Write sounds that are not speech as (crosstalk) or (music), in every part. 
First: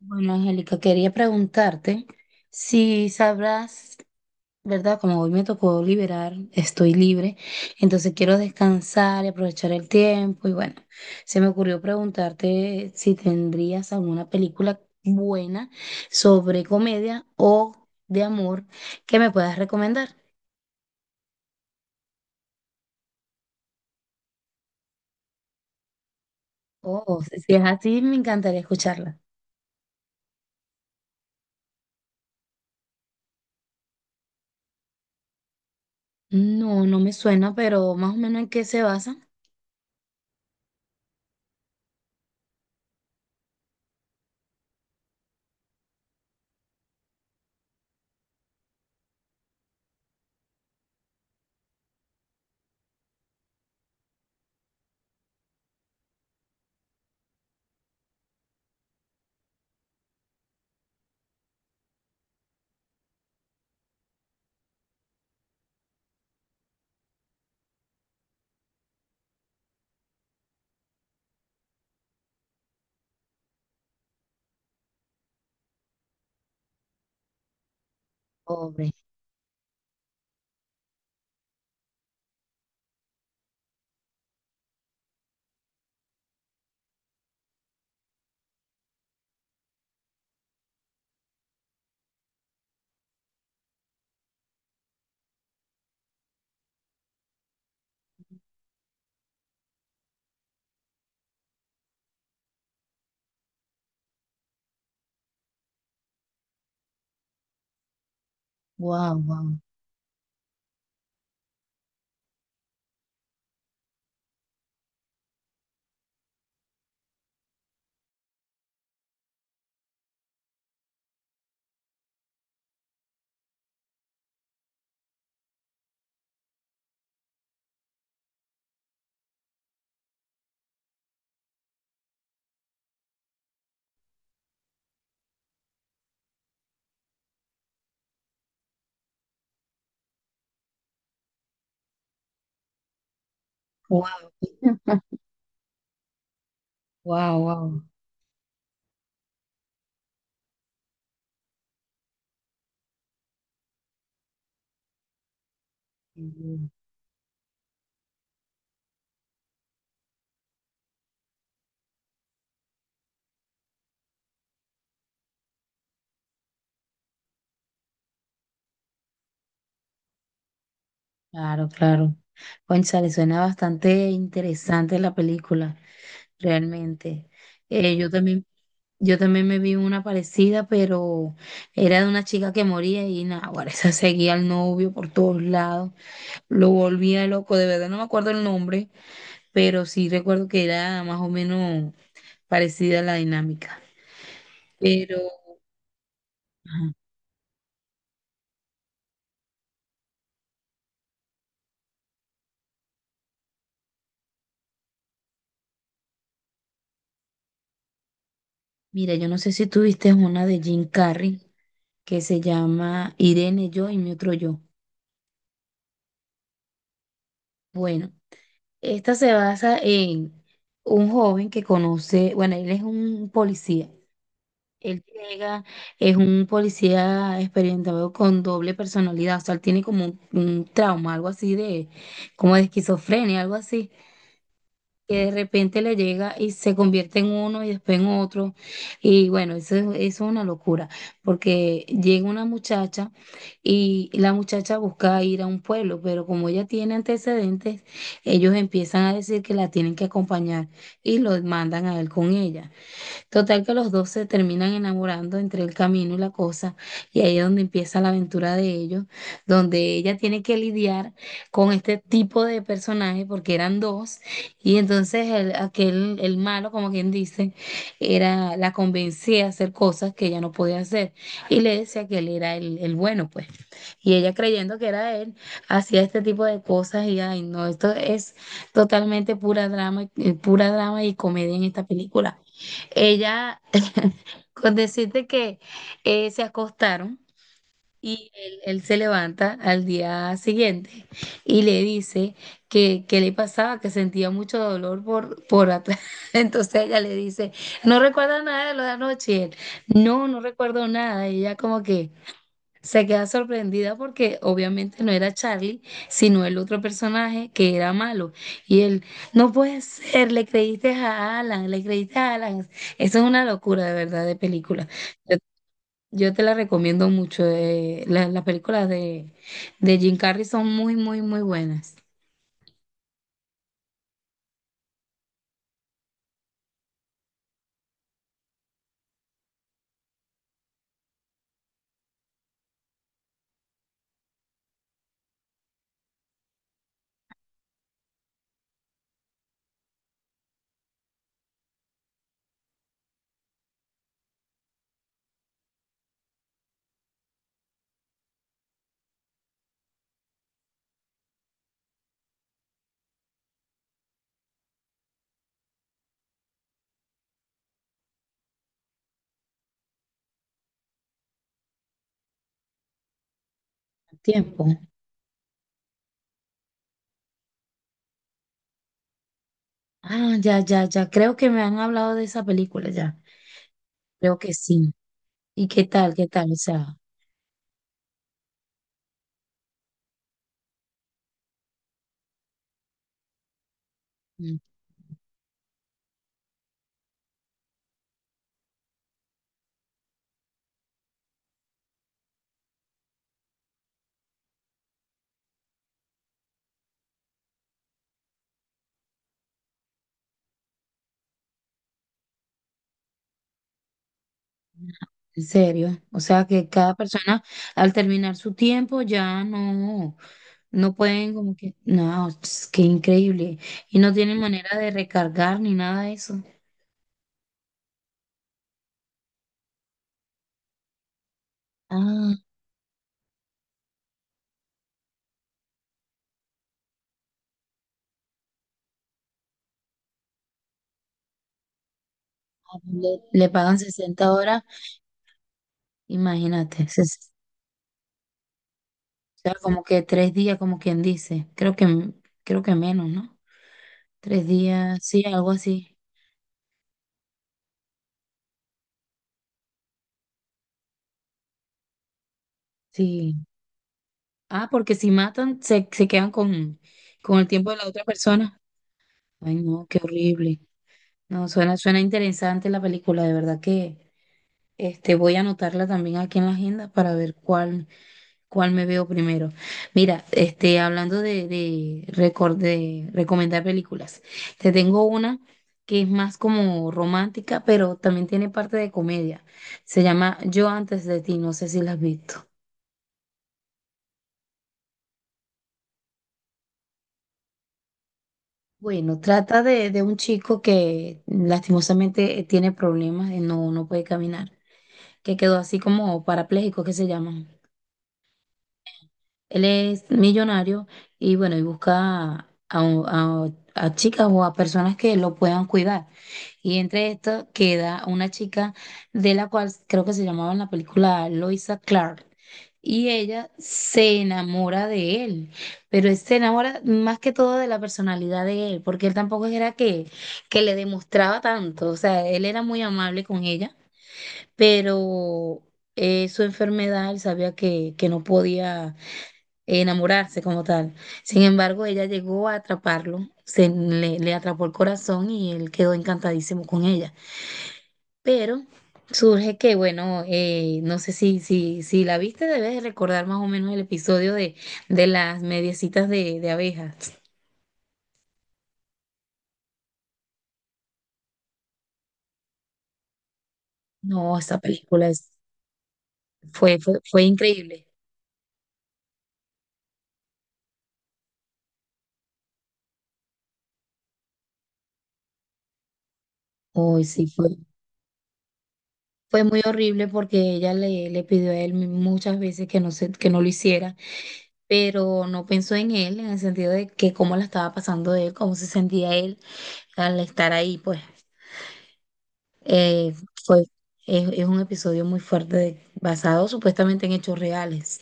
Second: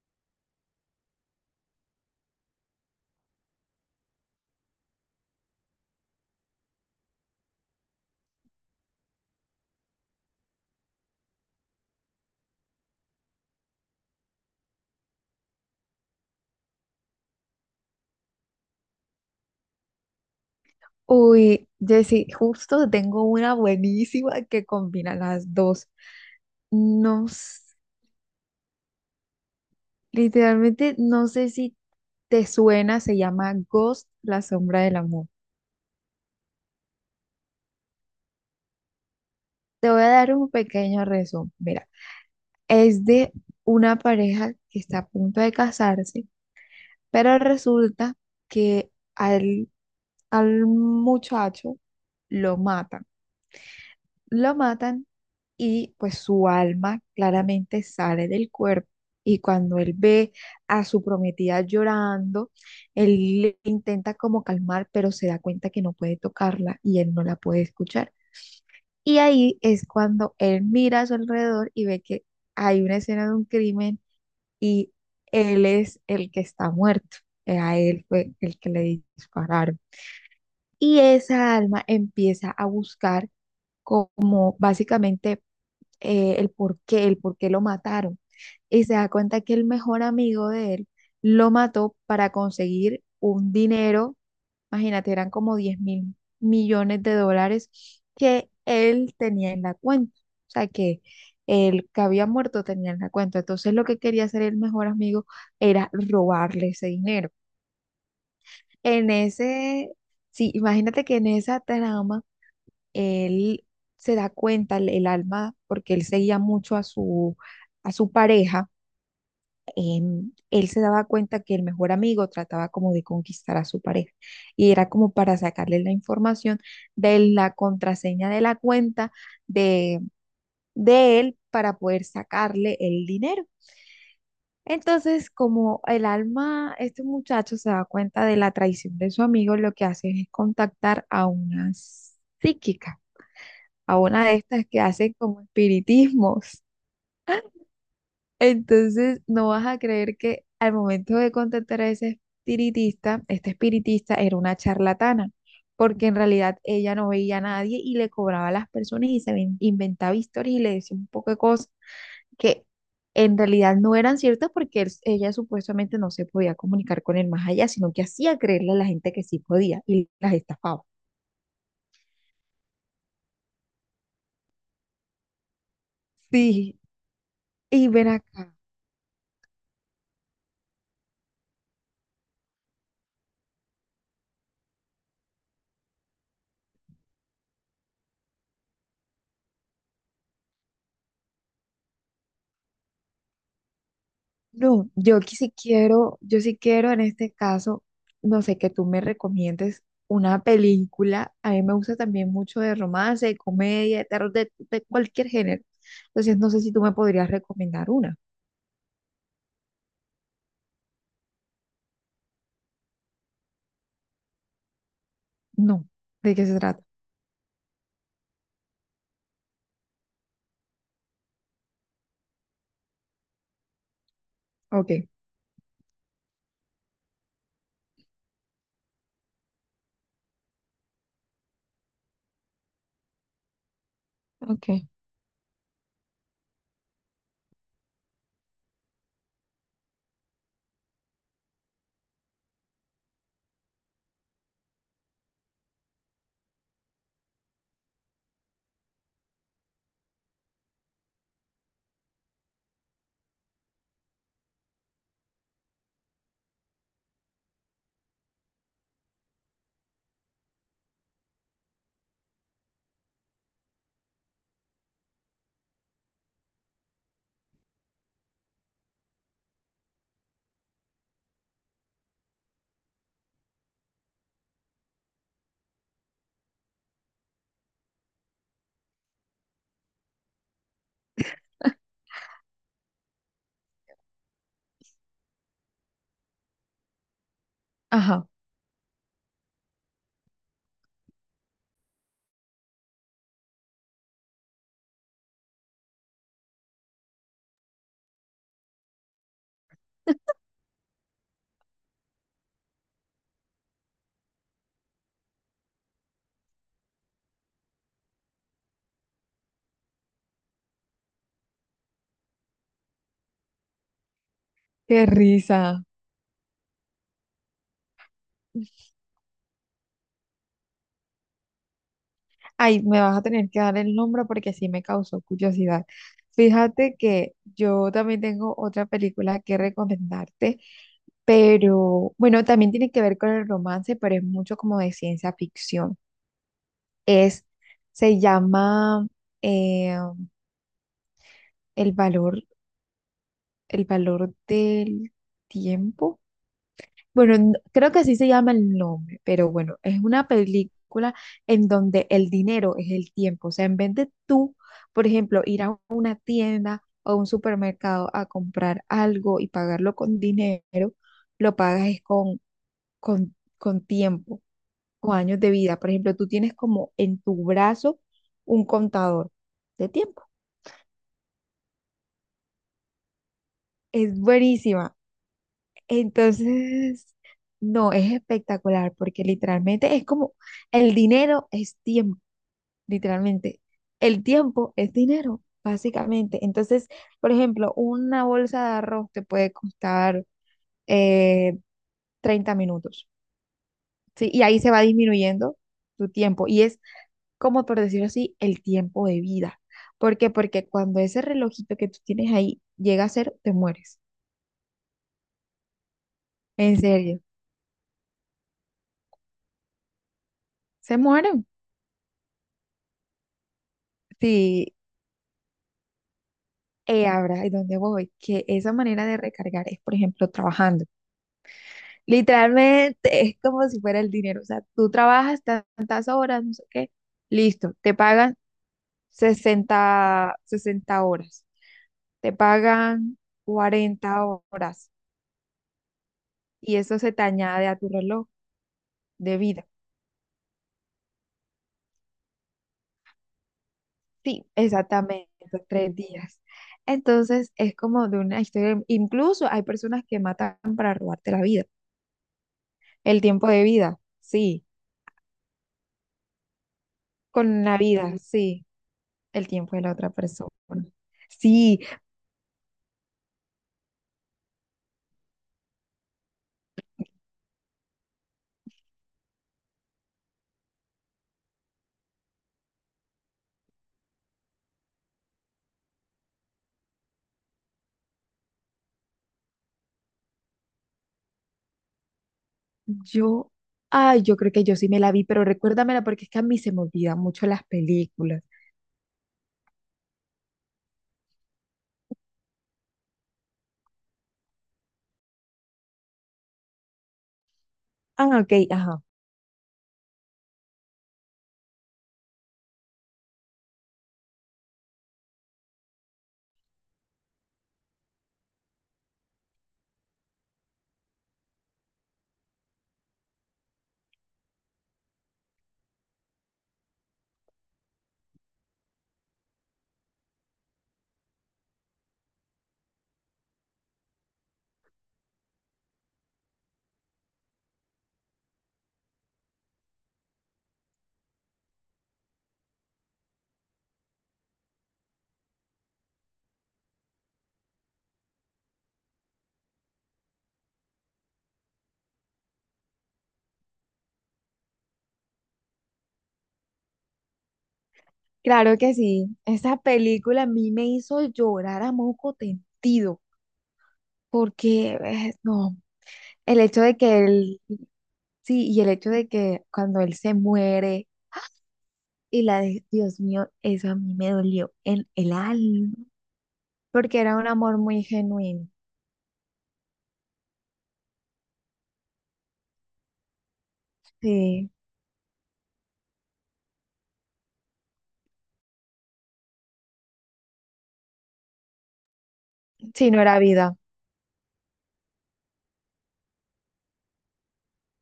Bueno, Angélica, quería preguntarte si sabrás, ¿verdad? Como hoy me tocó liberar, estoy libre, entonces quiero descansar y aprovechar el tiempo. Y bueno, se me ocurrió preguntarte si tendrías alguna película buena sobre comedia o de amor que me puedas recomendar. Uy, Jessy, justo tengo una buenísima que combina las dos. Oh, No, si es así, me encantaría escucharla. literalmente no sé si te suena, se llama Ghost, la sombra del amor. No, no me suena, pero más o menos en qué se basa. Te voy a dar un pequeño resumen. Mira, es de una pareja que está a punto de casarse, pero resulta que al muchacho lo matan. Lo matan y pues su alma claramente sale del cuerpo. Y cuando él ve a su prometida llorando, él le intenta como calmar, pero se da cuenta que no puede tocarla y él no la puede escuchar. Y ahí es cuando él mira a su alrededor y ve que hay una escena de un crimen y él es el que está muerto. A él fue el que Pobre. le dispararon. Y esa alma empieza a buscar, como básicamente el por qué lo mataron. Y se da cuenta que el mejor amigo de él lo mató para conseguir un dinero. Imagínate, eran como 10.000 millones de dólares que él tenía en la cuenta. O sea, que el que había muerto tenía en la cuenta. Entonces, lo que quería hacer el mejor amigo era robarle ese dinero. En Wow, wow, ese, sí, imagínate que en esa trama él se da cuenta, el alma, porque él seguía mucho a su, pareja. Em, él se daba cuenta que el mejor amigo trataba como de conquistar a su pareja y era como para sacarle la información de la contraseña de la cuenta de, de él, para poder sacarle el dinero. Entonces, como el alma, este muchacho se da cuenta de la traición de su amigo. Lo que hace es contactar a una psíquica, a una wow, de estas que hacen como espiritismos. wow, wow. (laughs) Entonces, no vas a creer que al momento de contactar a ese espiritista, este espiritista era una charlatana, porque en realidad Mm. ella no veía a nadie y le cobraba a las personas, y inventaba historias y le decía un poco de cosas que en realidad no eran ciertas, porque ella supuestamente no se podía comunicar con el más allá, sino que hacía creerle a la gente que sí podía y las estafaba. Claro, claro. Cónchale, suena bastante interesante la película, Sí, realmente. y Eh, ven yo también, acá. yo también me vi una parecida, pero era de una chica que moría y nada, ahora (laughs) esa seguía al novio por todos lados, lo volvía loco, de verdad no me acuerdo el nombre, pero sí recuerdo que era más o menos parecida a la dinámica. No, Pero, yo sí quiero, ajá, en este caso, no sé, que tú me recomiendes una película. A mí me gusta también mucho, de romance, de comedia, de terror, de cualquier género. Entonces, no sé si tú me podrías recomendar una. mira, yo no sé si tú viste una de Jim Carrey que se llama Irene, yo y mi otro yo. No, ¿de qué se trata? Bueno, esta se basa en un joven que conoce, bueno, él es un policía. Ok. Él llega, es un policía experimentado con doble personalidad, o sea, él tiene como un trauma, algo así de, como de esquizofrenia, algo así. Ok. Que de repente le llega y se convierte en uno y después en otro. Y bueno, eso, eso es una locura, porque llega una muchacha y la muchacha busca ir a un pueblo, pero como ella tiene antecedentes, ellos empiezan a decir que la tienen que acompañar y lo mandan a él con ella. Total que los dos se terminan enamorando entre el camino y la cosa, y ahí es donde empieza la aventura de ellos, donde ella tiene que lidiar con este tipo de personajes, porque eran dos, y entonces el, aquel, el malo, como quien dice, era, la convencía a hacer cosas que ella no podía hacer, y le decía que él era el bueno, pues. Y ella creyendo que era él, hacía este tipo de cosas, y ay, no, esto es totalmente pura drama y comedia en esta película. Ella, (laughs) con decirte que se acostaron Ajá, y él se levanta al día siguiente y le dice que le pasaba, que sentía mucho dolor por atrás. (laughs) Entonces ella le dice, no recuerda nada de lo de anoche. Y él, no, no recuerdo nada. Y ella como que, se queda sorprendida porque obviamente no era Charlie, sino el otro personaje que era malo. Y él, no puede ser, le creíste a Alan, le creíste a Alan. Eso es una locura de verdad de película. qué Yo, risa. yo te la recomiendo mucho. Las películas de Jim Carrey son muy, muy, muy buenas. Ay, me vas a tener que dar el nombre porque sí me causó curiosidad. Fíjate que yo también tengo otra película que recomendarte. Pero bueno, también tiene que ver con el romance, pero es mucho como de ciencia ficción. Es, Se llama eh, El valor, el valor del tiempo. Bueno, creo que así se llama el nombre, pero bueno, es una película en donde el dinero es el tiempo. O sea, en vez de tú, por ejemplo, ir a una tienda o a un supermercado a comprar algo y pagarlo con dinero, lo pagas es con tiempo. Tiempo. O años de vida. Por ejemplo, tú tienes como en tu brazo un contador de tiempo. Ah, ya, ya, ya. Creo que me han hablado de esa película ya. Es Creo que sí. buenísima. ¿Y qué tal? ¿Qué tal? O sea. Entonces, no, es espectacular porque literalmente es como, el dinero es tiempo, literalmente. El Mm. tiempo es dinero, básicamente. Entonces, por ejemplo, una bolsa de arroz te puede costar eh, 30 minutos, ¿sí? Y ahí se va disminuyendo tu tiempo. Y es, como por decirlo así, el tiempo de vida. ¿Por qué? Porque cuando ese relojito que tú tienes ahí llega a cero, te mueres. En serio, o sea que En cada serio, persona al terminar su tiempo ya no, no se pueden mueren. como que, no, es que increíble. Y no tienen Sí, manera de recargar ni nada de eso. Ahora, ¿y dónde voy? Que esa manera de recargar es, por ejemplo, trabajando. Ah, Literalmente es como si fuera el dinero. O sea, tú trabajas tantas horas, no sé qué, listo, te pagan sesenta horas, te le, pagan le pagan cuarenta 60 horas, horas y imagínate, eso se te añade a tu reloj o de sea, vida. como que tres días, como quien dice, creo que menos, ¿no? Sí, Tres días, sí, exactamente, algo tres así, días. Entonces es como de una historia, incluso hay personas que matan para robarte la vida, el sí. tiempo de vida, sí, Ah, porque si matan, se quedan con el con tiempo de la la otra vida, persona. sí, el Ay, tiempo de no, la qué otra persona. horrible. No, suena, Sí, suena interesante la película, de verdad que voy a anotarla también aquí en la agenda para ver cuál me veo primero. Mira, hablando de recomendar películas, te tengo una que es más como romántica, pero también tiene parte de comedia. Se llama Yo antes de ti, no sé si la has visto. yo, ay, yo creo que yo sí me la vi, pero recuérdamela porque es que a mí se me olvidan mucho las películas. Bueno, trata de un chico que lastimosamente tiene problemas, no, no puede caminar, que quedó así como parapléjico, que se llaman. Ah, ok, ajá, Él es millonario y bueno, y busca a chicas o a personas que lo puedan cuidar. Y entre esto queda una chica de la cual creo que se llamaba en la película Loisa Clark. Y ella se enamora de él, pero se enamora más que todo de la personalidad de él, porque él tampoco era que le demostraba tanto, o sea, él era muy amable con ella, pero su enfermedad, él sabía que no podía enamorarse como tal. Sin embargo, ella llegó a atraparlo, se le atrapó el corazón y él quedó encantadísimo con ella. Pero surge que, bueno, no sé si la viste, debes de recordar más o menos el episodio de las mediecitas de abejas. claro que sí, esa película a mí me hizo llorar a moco tendido, No, esta porque, película es- no, el fue, hecho de fue, que fue él. increíble. Sí, y el hecho de que cuando él se muere, y la, de Dios mío, eso a mí me dolió en el alma, Hoy porque sí, era un fue, amor muy genuino. fue muy horrible porque ella le pidió a él muchas veces que no lo hiciera Sí, pero no pensó en él, en el sentido de que cómo la estaba pasando él, cómo se sentía él al estar ahí, pues sí, eh, no era fue, vida. es un episodio muy fuerte basado supuestamente en hechos reales.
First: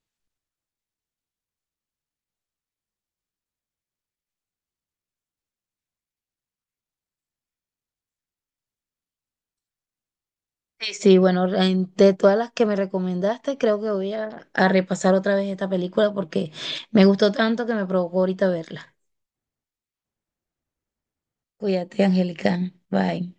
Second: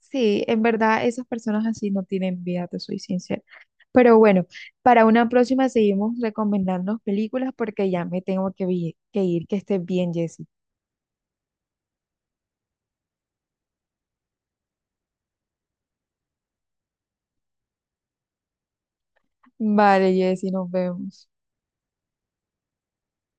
Sí, en verdad esas personas así no tienen vida, te soy sincera. Pero bueno, para una próxima seguimos recomendando películas porque ya me tengo que, que ir, que estés bien, Jessy. Sí, sí, bueno, de todas las que me recomendaste, creo que voy a repasar otra vez esta película porque me gustó tanto que me provocó ahorita verla. Vale, Jessy, nos vemos. Cuídate, Angélica. Bye.